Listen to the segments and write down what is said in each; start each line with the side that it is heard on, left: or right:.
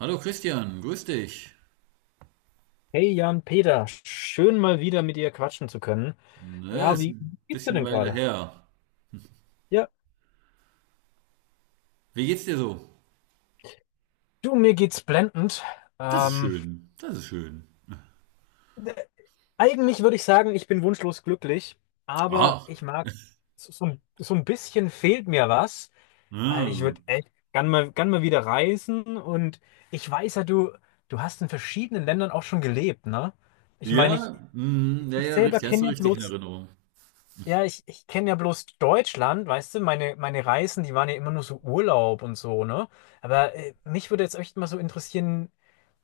right: Hallo Christian, grüß dich.
left: Hey Jan Peter, schön mal wieder mit dir quatschen zu können.
right: Ne,
left: Ja,
right: ist
left: wie
right: ein
left: geht's dir
right: bisschen
left: denn
right: Weile
left: gerade?
right: her.
left: Ja,
right: Wie geht's dir so?
left: du, mir geht's blendend.
right: Das ist
left: Ähm,
right: schön, das ist schön.
left: d- Eigentlich würde ich sagen, ich bin wunschlos glücklich, aber
right: Ach,
left: ich mag, so ein bisschen fehlt mir was, weil ich
right: ja,
left: würde echt gern mal wieder reisen und ich weiß ja, du hast in verschiedenen Ländern auch schon gelebt, ne? Ich meine, ich,
right: ja, mm, ja,
left: ich
right: ja,
left: selber
right: richtig, hast du
left: kenne ja
right: richtig in
left: bloß.
right: Erinnerung.
left: Ja, ich kenne ja bloß Deutschland, weißt du, meine Reisen, die waren ja immer nur so Urlaub und so, ne? Aber mich würde jetzt echt mal so interessieren,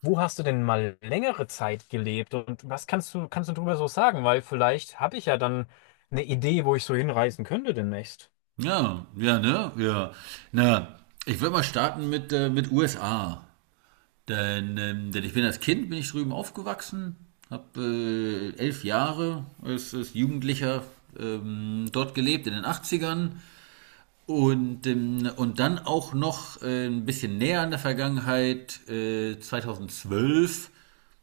left: wo hast du denn mal längere Zeit gelebt und was kannst kannst du drüber so sagen? Weil vielleicht habe ich ja dann eine Idee, wo ich so hinreisen könnte demnächst.
right: Ja, ja, ne, ja. Na, ich würde mal starten mit USA. Denn, denn ich bin als Kind, bin ich drüben aufgewachsen, habe 11 Jahre als, als Jugendlicher dort gelebt in den 80ern. Und dann auch noch ein bisschen näher an der Vergangenheit, 2012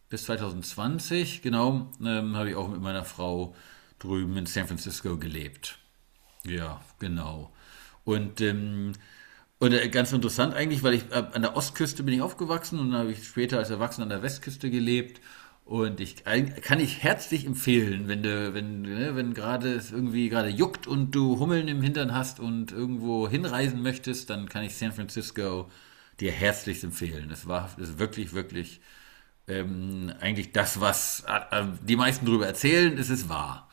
right: bis 2020, genau, habe ich auch mit meiner Frau drüben in San Francisco gelebt. Ja, genau. Und, ähm, und ganz interessant eigentlich, weil ich an der Ostküste bin ich aufgewachsen und dann habe ich später als Erwachsener an der Westküste gelebt. Und ich kann ich herzlich empfehlen, wenn du, wenn, ne, wenn gerade es irgendwie gerade juckt und du Hummeln im Hintern hast und irgendwo hinreisen möchtest, dann kann ich San Francisco dir herzlich empfehlen. Es war es ist wirklich, wirklich eigentlich das, was die meisten drüber erzählen, es ist wahr.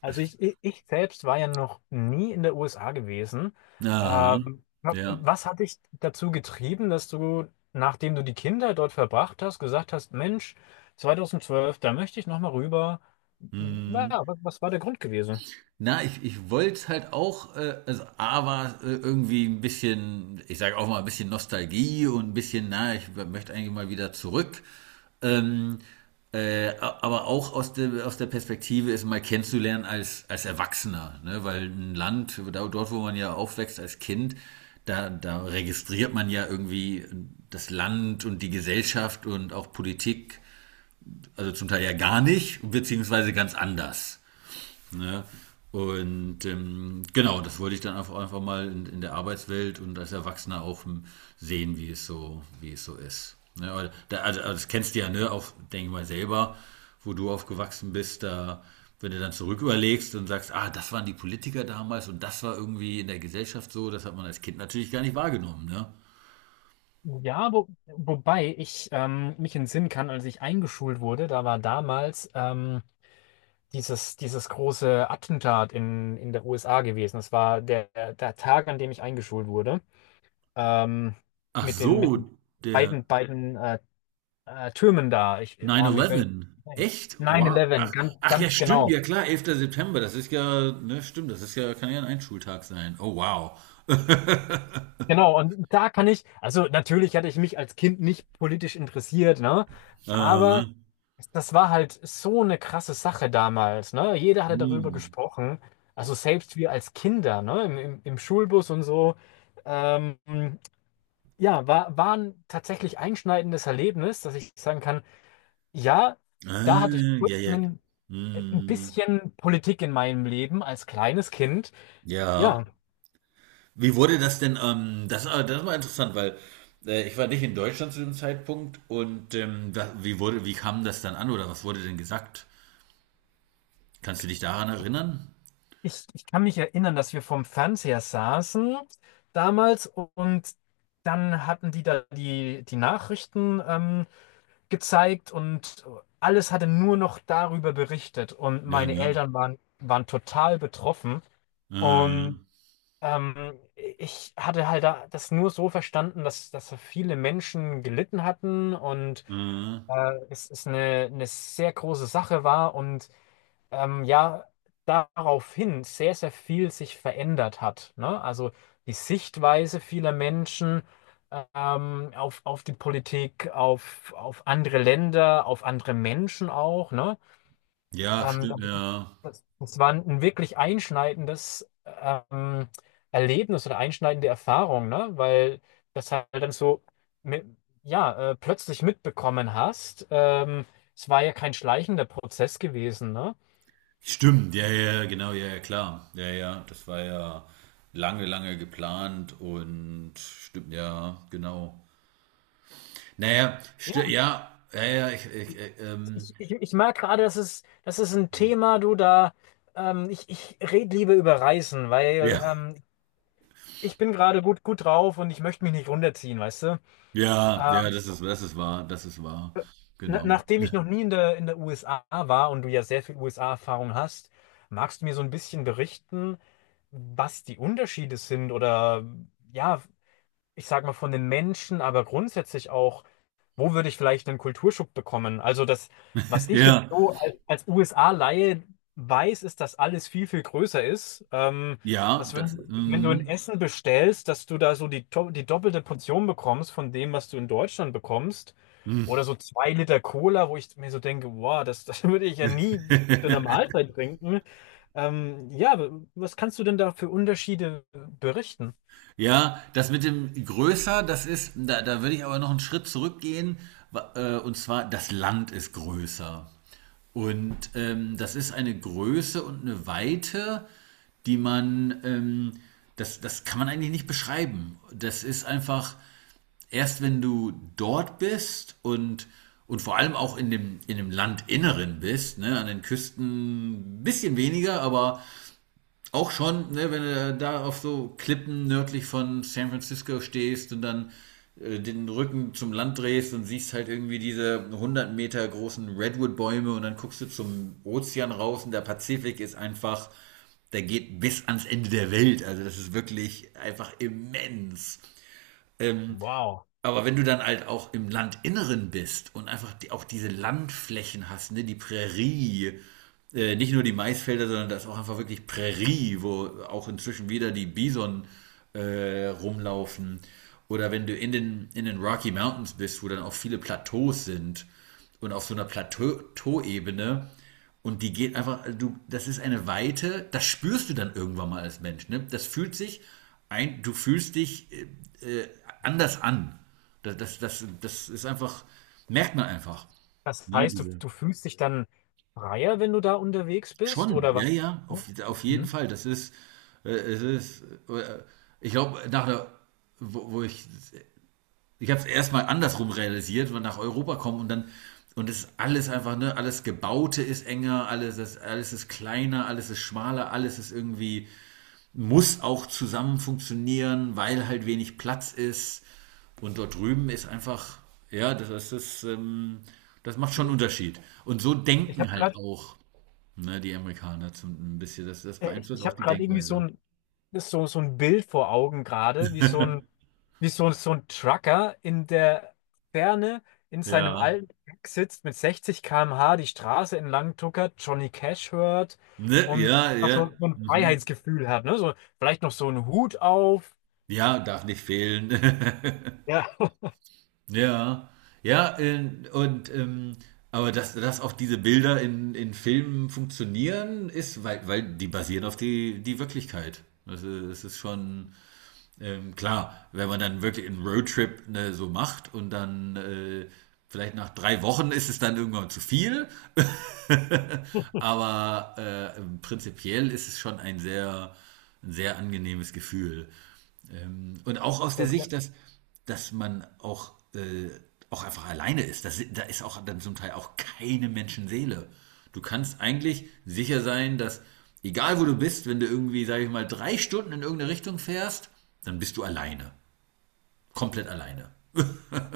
left: Also ich selbst war ja noch nie in der USA gewesen.
right: Aha. Ja.
left: Was hat dich dazu getrieben, dass du, nachdem du die Kinder dort verbracht hast, gesagt hast, Mensch, 2012, da möchte ich nochmal rüber. Ja,
right: Mhm.
left: was war der Grund gewesen?
right: Na, ich wollte es halt auch, also A war irgendwie ein bisschen, ich sage auch mal ein bisschen Nostalgie und ein bisschen, na, ich möchte eigentlich mal wieder zurück. Ähm, äh, aber auch aus der Perspektive, es mal kennenzulernen als, als Erwachsener, ne? Weil ein Land, dort wo man ja aufwächst als Kind, da, da registriert man ja irgendwie das Land und die Gesellschaft und auch Politik, also zum Teil ja gar nicht, beziehungsweise ganz anders. Ne? Und genau, das wollte ich dann einfach, einfach mal in der Arbeitswelt und als Erwachsener auch sehen, wie es so ist. Ne? Also das kennst du ja, ne, auch, denke ich mal, selber, wo du aufgewachsen bist, da, wenn du dann zurück überlegst und sagst, ah, das waren die Politiker damals und das war irgendwie in der Gesellschaft so, das hat man als Kind natürlich gar nicht wahrgenommen, ne?
left: Ja, wobei ich mich entsinnen kann, als ich eingeschult wurde, da war damals dieses große Attentat in der USA gewesen. Das war der Tag, an dem ich eingeschult wurde. ähm,
right: Ach
left: mit mit
right: so,
left: den
right: der,
left: beiden Türmen da. Ich, boah, mir
right: 9-11.
left: fällt
right: Echt? Wow.
left: 9-11,
right: Ach,
left: ganz,
right: ach ja,
left: ganz
right: stimmt, ja
left: genau.
right: klar, Elfter September, das ist ja, ne, stimmt, das ist ja, kann ja ein Einschultag sein. Oh, wow.
left: Genau, und da kann ich, also natürlich hatte ich mich als Kind nicht politisch interessiert, ne?
right: Aha.
left: Aber das war halt so eine krasse Sache damals, ne? Jeder hatte darüber
right: Hm.
left: gesprochen. Also selbst wir als Kinder, ne? Im Schulbus und so. Ähm, ja, war ein tatsächlich einschneidendes Erlebnis, dass ich sagen kann, ja, da
right: Ah,
left: hatte ich kurz
right: ja, ja.
left: einen, ein
right: Hm.
left: bisschen Politik in meinem Leben als kleines Kind.
right: Ja.
left: Ja,
right: Wie wurde das denn, das, das war interessant, weil ich war nicht in Deutschland zu dem Zeitpunkt und da, wie wurde, wie kam das dann an oder was wurde denn gesagt? Kannst du dich daran erinnern?
left: ich kann mich erinnern, dass wir vorm Fernseher saßen damals und dann hatten die da die Nachrichten gezeigt und alles hatte nur noch darüber berichtet und
right: Ja,
left: meine
right: ne?
left: Eltern waren total betroffen
right: Äh,
left: und ich hatte halt da das nur so verstanden, dass so viele Menschen gelitten hatten und
right: äh,
left: es ist eine sehr große Sache war und ja, daraufhin sehr, sehr viel sich verändert hat. Ne? Also die Sichtweise vieler Menschen auf die Politik, auf andere Länder, auf andere Menschen auch. Ne?
right: ja,
left: Ähm,
right: stimmt, ja.
left: Das war ein wirklich einschneidendes Erlebnis oder einschneidende Erfahrung, ne? Weil das halt dann so mit, ja, plötzlich mitbekommen hast. Es war ja kein schleichender Prozess gewesen, ne?
right: Stimmt, ja, ja, ja, genau, ja, ja, klar. Ja, ja, das war ja lange, lange geplant und stimmt, ja, genau. Naja,
left: Ja,
right: ja, ja, ja,
left: ich merke gerade, das ist ein Thema, du da, ich rede lieber über Reisen, weil
right: ja,
left: ich bin gerade gut drauf und ich möchte mich nicht runterziehen, weißt du?
right: ja, ja, das ist wahr,
left: Na,
right: genau.
left: nachdem ich noch nie in der USA war und du ja sehr viel USA-Erfahrung hast, magst du mir so ein bisschen berichten, was die Unterschiede sind oder ja, ich sag mal von den Menschen, aber grundsätzlich auch wo würde ich vielleicht einen Kulturschock bekommen? Also das, was ich jetzt
right: Ja,
left: so als, als USA-Laie weiß, ist, dass alles viel, viel größer ist.
right: ja,
left: Dass
right: das,
left: wenn, Wenn du ein
right: mm,
left: Essen bestellst, dass du da so die doppelte Portion bekommst von dem, was du in Deutschland bekommst. Oder
right: mm.
left: so zwei Liter Cola, wo ich mir so denke, wow, das würde ich ja nie zu einer Mahlzeit trinken. Ja, was kannst du denn da für Unterschiede berichten?
right: Ja, das mit dem größer, das ist, da, da würde ich aber noch einen Schritt zurückgehen, und zwar, das Land ist größer. Und das ist eine Größe und eine Weite, die man, das, das kann man eigentlich nicht beschreiben. Das ist einfach, erst wenn du dort bist und vor allem auch in dem Landinneren bist, ne, an den Küsten ein bisschen weniger, aber auch schon, ne, wenn du da auf so Klippen nördlich von San Francisco stehst und dann den Rücken zum Land drehst und siehst halt irgendwie diese 100 Meter großen Redwood-Bäume und dann guckst du zum Ozean raus und der Pazifik ist einfach, der geht bis ans Ende der Welt. Also das ist wirklich einfach immens.
left: Wow.
right: Aber wenn du dann halt auch im Landinneren bist und einfach die, auch diese Landflächen hast, ne, die Prärie, nicht nur die Maisfelder, sondern da ist auch einfach wirklich Prärie, wo auch inzwischen wieder die Bison rumlaufen. Oder wenn du in den Rocky Mountains bist, wo dann auch viele Plateaus sind und auf so einer Plateauebene. Und die geht einfach, also du, das ist eine Weite, das spürst du dann irgendwann mal als Mensch. Ne? Das fühlt sich ein, du fühlst dich äh, anders an. Das, das, das, das ist einfach, merkt man einfach.
left: Das
right: Ne?
left: heißt,
right: Diese.
left: du fühlst dich dann freier, wenn du da unterwegs bist,
right: Schon,
left: oder was?
right: ja, ja, auf jeden
left: Mhm.
right: Fall. Das ist, es ist, äh, ich glaube, nach der, wo, wo ich ich habe es erstmal andersrum realisiert, wenn wir nach Europa kommen und dann und es ist alles einfach, ne, alles Gebaute ist enger, alles ist kleiner, alles ist schmaler, alles ist irgendwie, muss auch zusammen funktionieren, weil halt wenig Platz ist. Und dort drüben ist einfach, ja, das ist das, das macht schon einen
left: Ich,
right: Unterschied. Und so
left: ich
right: denken
left: habe
right: halt
left: gerade,
right: auch, ne, die Amerikaner zum, ein bisschen, das, das beeinflusst
left: Ich
right: auch
left: habe
right: die
left: gerade irgendwie so
right: Denkweise.
left: ein, so ein Bild vor Augen gerade, wie so ein, wie so ein Trucker in der Ferne in seinem
right: Ja.
left: alten Truck sitzt mit 60 km/h die Straße entlang tuckert, Johnny Cash hört
right: Ne,
left: und
right: ja,
left: einfach
right: ja.
left: so, so ein
right: Mhm.
left: Freiheitsgefühl hat, ne? So, vielleicht noch so einen Hut auf.
right: Ja, darf nicht fehlen.
left: Ja.
right: Ja, ja, und aber dass, dass auch diese Bilder in Filmen funktionieren, ist, weil, weil die basieren auf die, die Wirklichkeit. Also es ist schon klar, wenn man dann wirklich einen Roadtrip ne, so macht und dann vielleicht nach 3 Wochen ist es dann irgendwann zu viel, aber prinzipiell ist es schon ein sehr angenehmes Gefühl. Und auch aus der
left: Der, der,
right: Sicht, dass, dass man auch, auch einfach alleine ist. Das, da ist auch dann zum Teil auch keine Menschenseele. Du kannst eigentlich sicher sein, dass egal wo du bist, wenn du irgendwie, sage ich mal, 3 Stunden in irgendeine Richtung fährst, dann bist du alleine. Komplett alleine.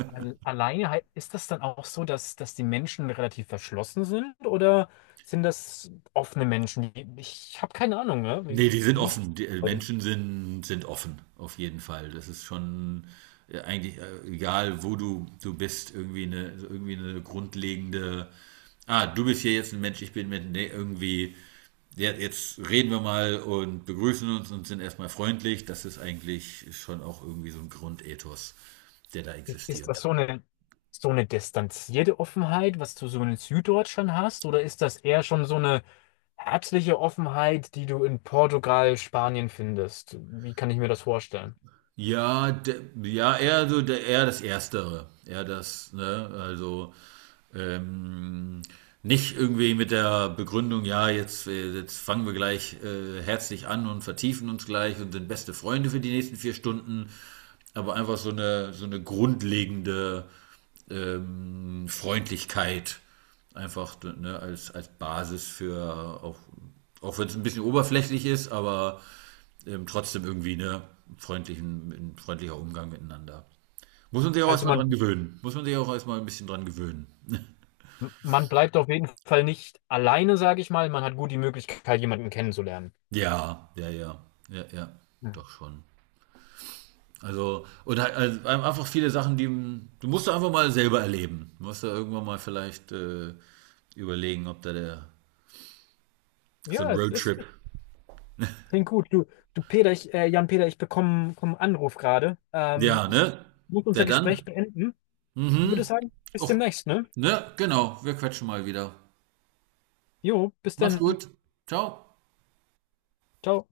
left: Alleine ist das dann auch so, dass, dass die Menschen relativ verschlossen sind oder sind das offene Menschen? Die- Ich habe keine Ahnung, ne?
right: Ne, die sind
left: Wie ist,
right: offen. Die Menschen sind offen, auf jeden Fall. Das ist schon, eigentlich, egal wo du bist, irgendwie eine grundlegende: „Ah, du bist hier jetzt ein Mensch, ich bin 'n Mensch.“ Ne, irgendwie: „Ja, jetzt reden wir mal und begrüßen uns und sind erstmal freundlich.“ Das ist eigentlich schon auch irgendwie so ein Grundethos, der da
left: ist, ist das
right: existiert.
left: so eine distanzierte Offenheit, was du so in Süddeutschland hast, oder ist das eher schon so eine herzliche Offenheit, die du in Portugal, Spanien findest? Wie kann ich mir das vorstellen?
right: Ja, de, ja, eher so der, eher das Erstere. Eher das, ne? Also ähm, nicht irgendwie mit der Begründung, ja, jetzt, jetzt fangen wir gleich herzlich an und vertiefen uns gleich und sind beste Freunde für die nächsten 4 Stunden, aber einfach so eine grundlegende Freundlichkeit einfach ne, als, als Basis für, auch, auch wenn es ein bisschen oberflächlich ist, aber trotzdem irgendwie ne, freundlichen, ein freundlicher Umgang miteinander. Muss man sich auch
left: Also
right: erstmal
left: man,
right: dran gewöhnen. Muss man sich auch erstmal ein bisschen dran gewöhnen.
left: man bleibt auf jeden Fall nicht alleine, sage ich mal. Man hat gut die Möglichkeit, jemanden kennenzulernen.
right: Ja, ja, ja. Ja, ja. Doch schon. Also, und halt, also einfach viele Sachen, die du musst da einfach mal selber erleben. Du musst da irgendwann mal vielleicht überlegen, ob da der so ein
left: Ja, es ist.
right: Roadtrip.
left: Klingt gut. Jan Peter, ich bekomme einen Anruf gerade.
right: Ja,
left: Ich
right: ne?
left: muss
right: Der
left: unser Gespräch
right: dann?
left: beenden.
right: Mhm.
left: Würde sagen, bis
right: Och,
left: demnächst, ne?
right: ne? Genau. Wir quatschen mal wieder.
left: Jo, bis
right: Mach's
left: dann.
right: gut. Ciao.
left: Ciao.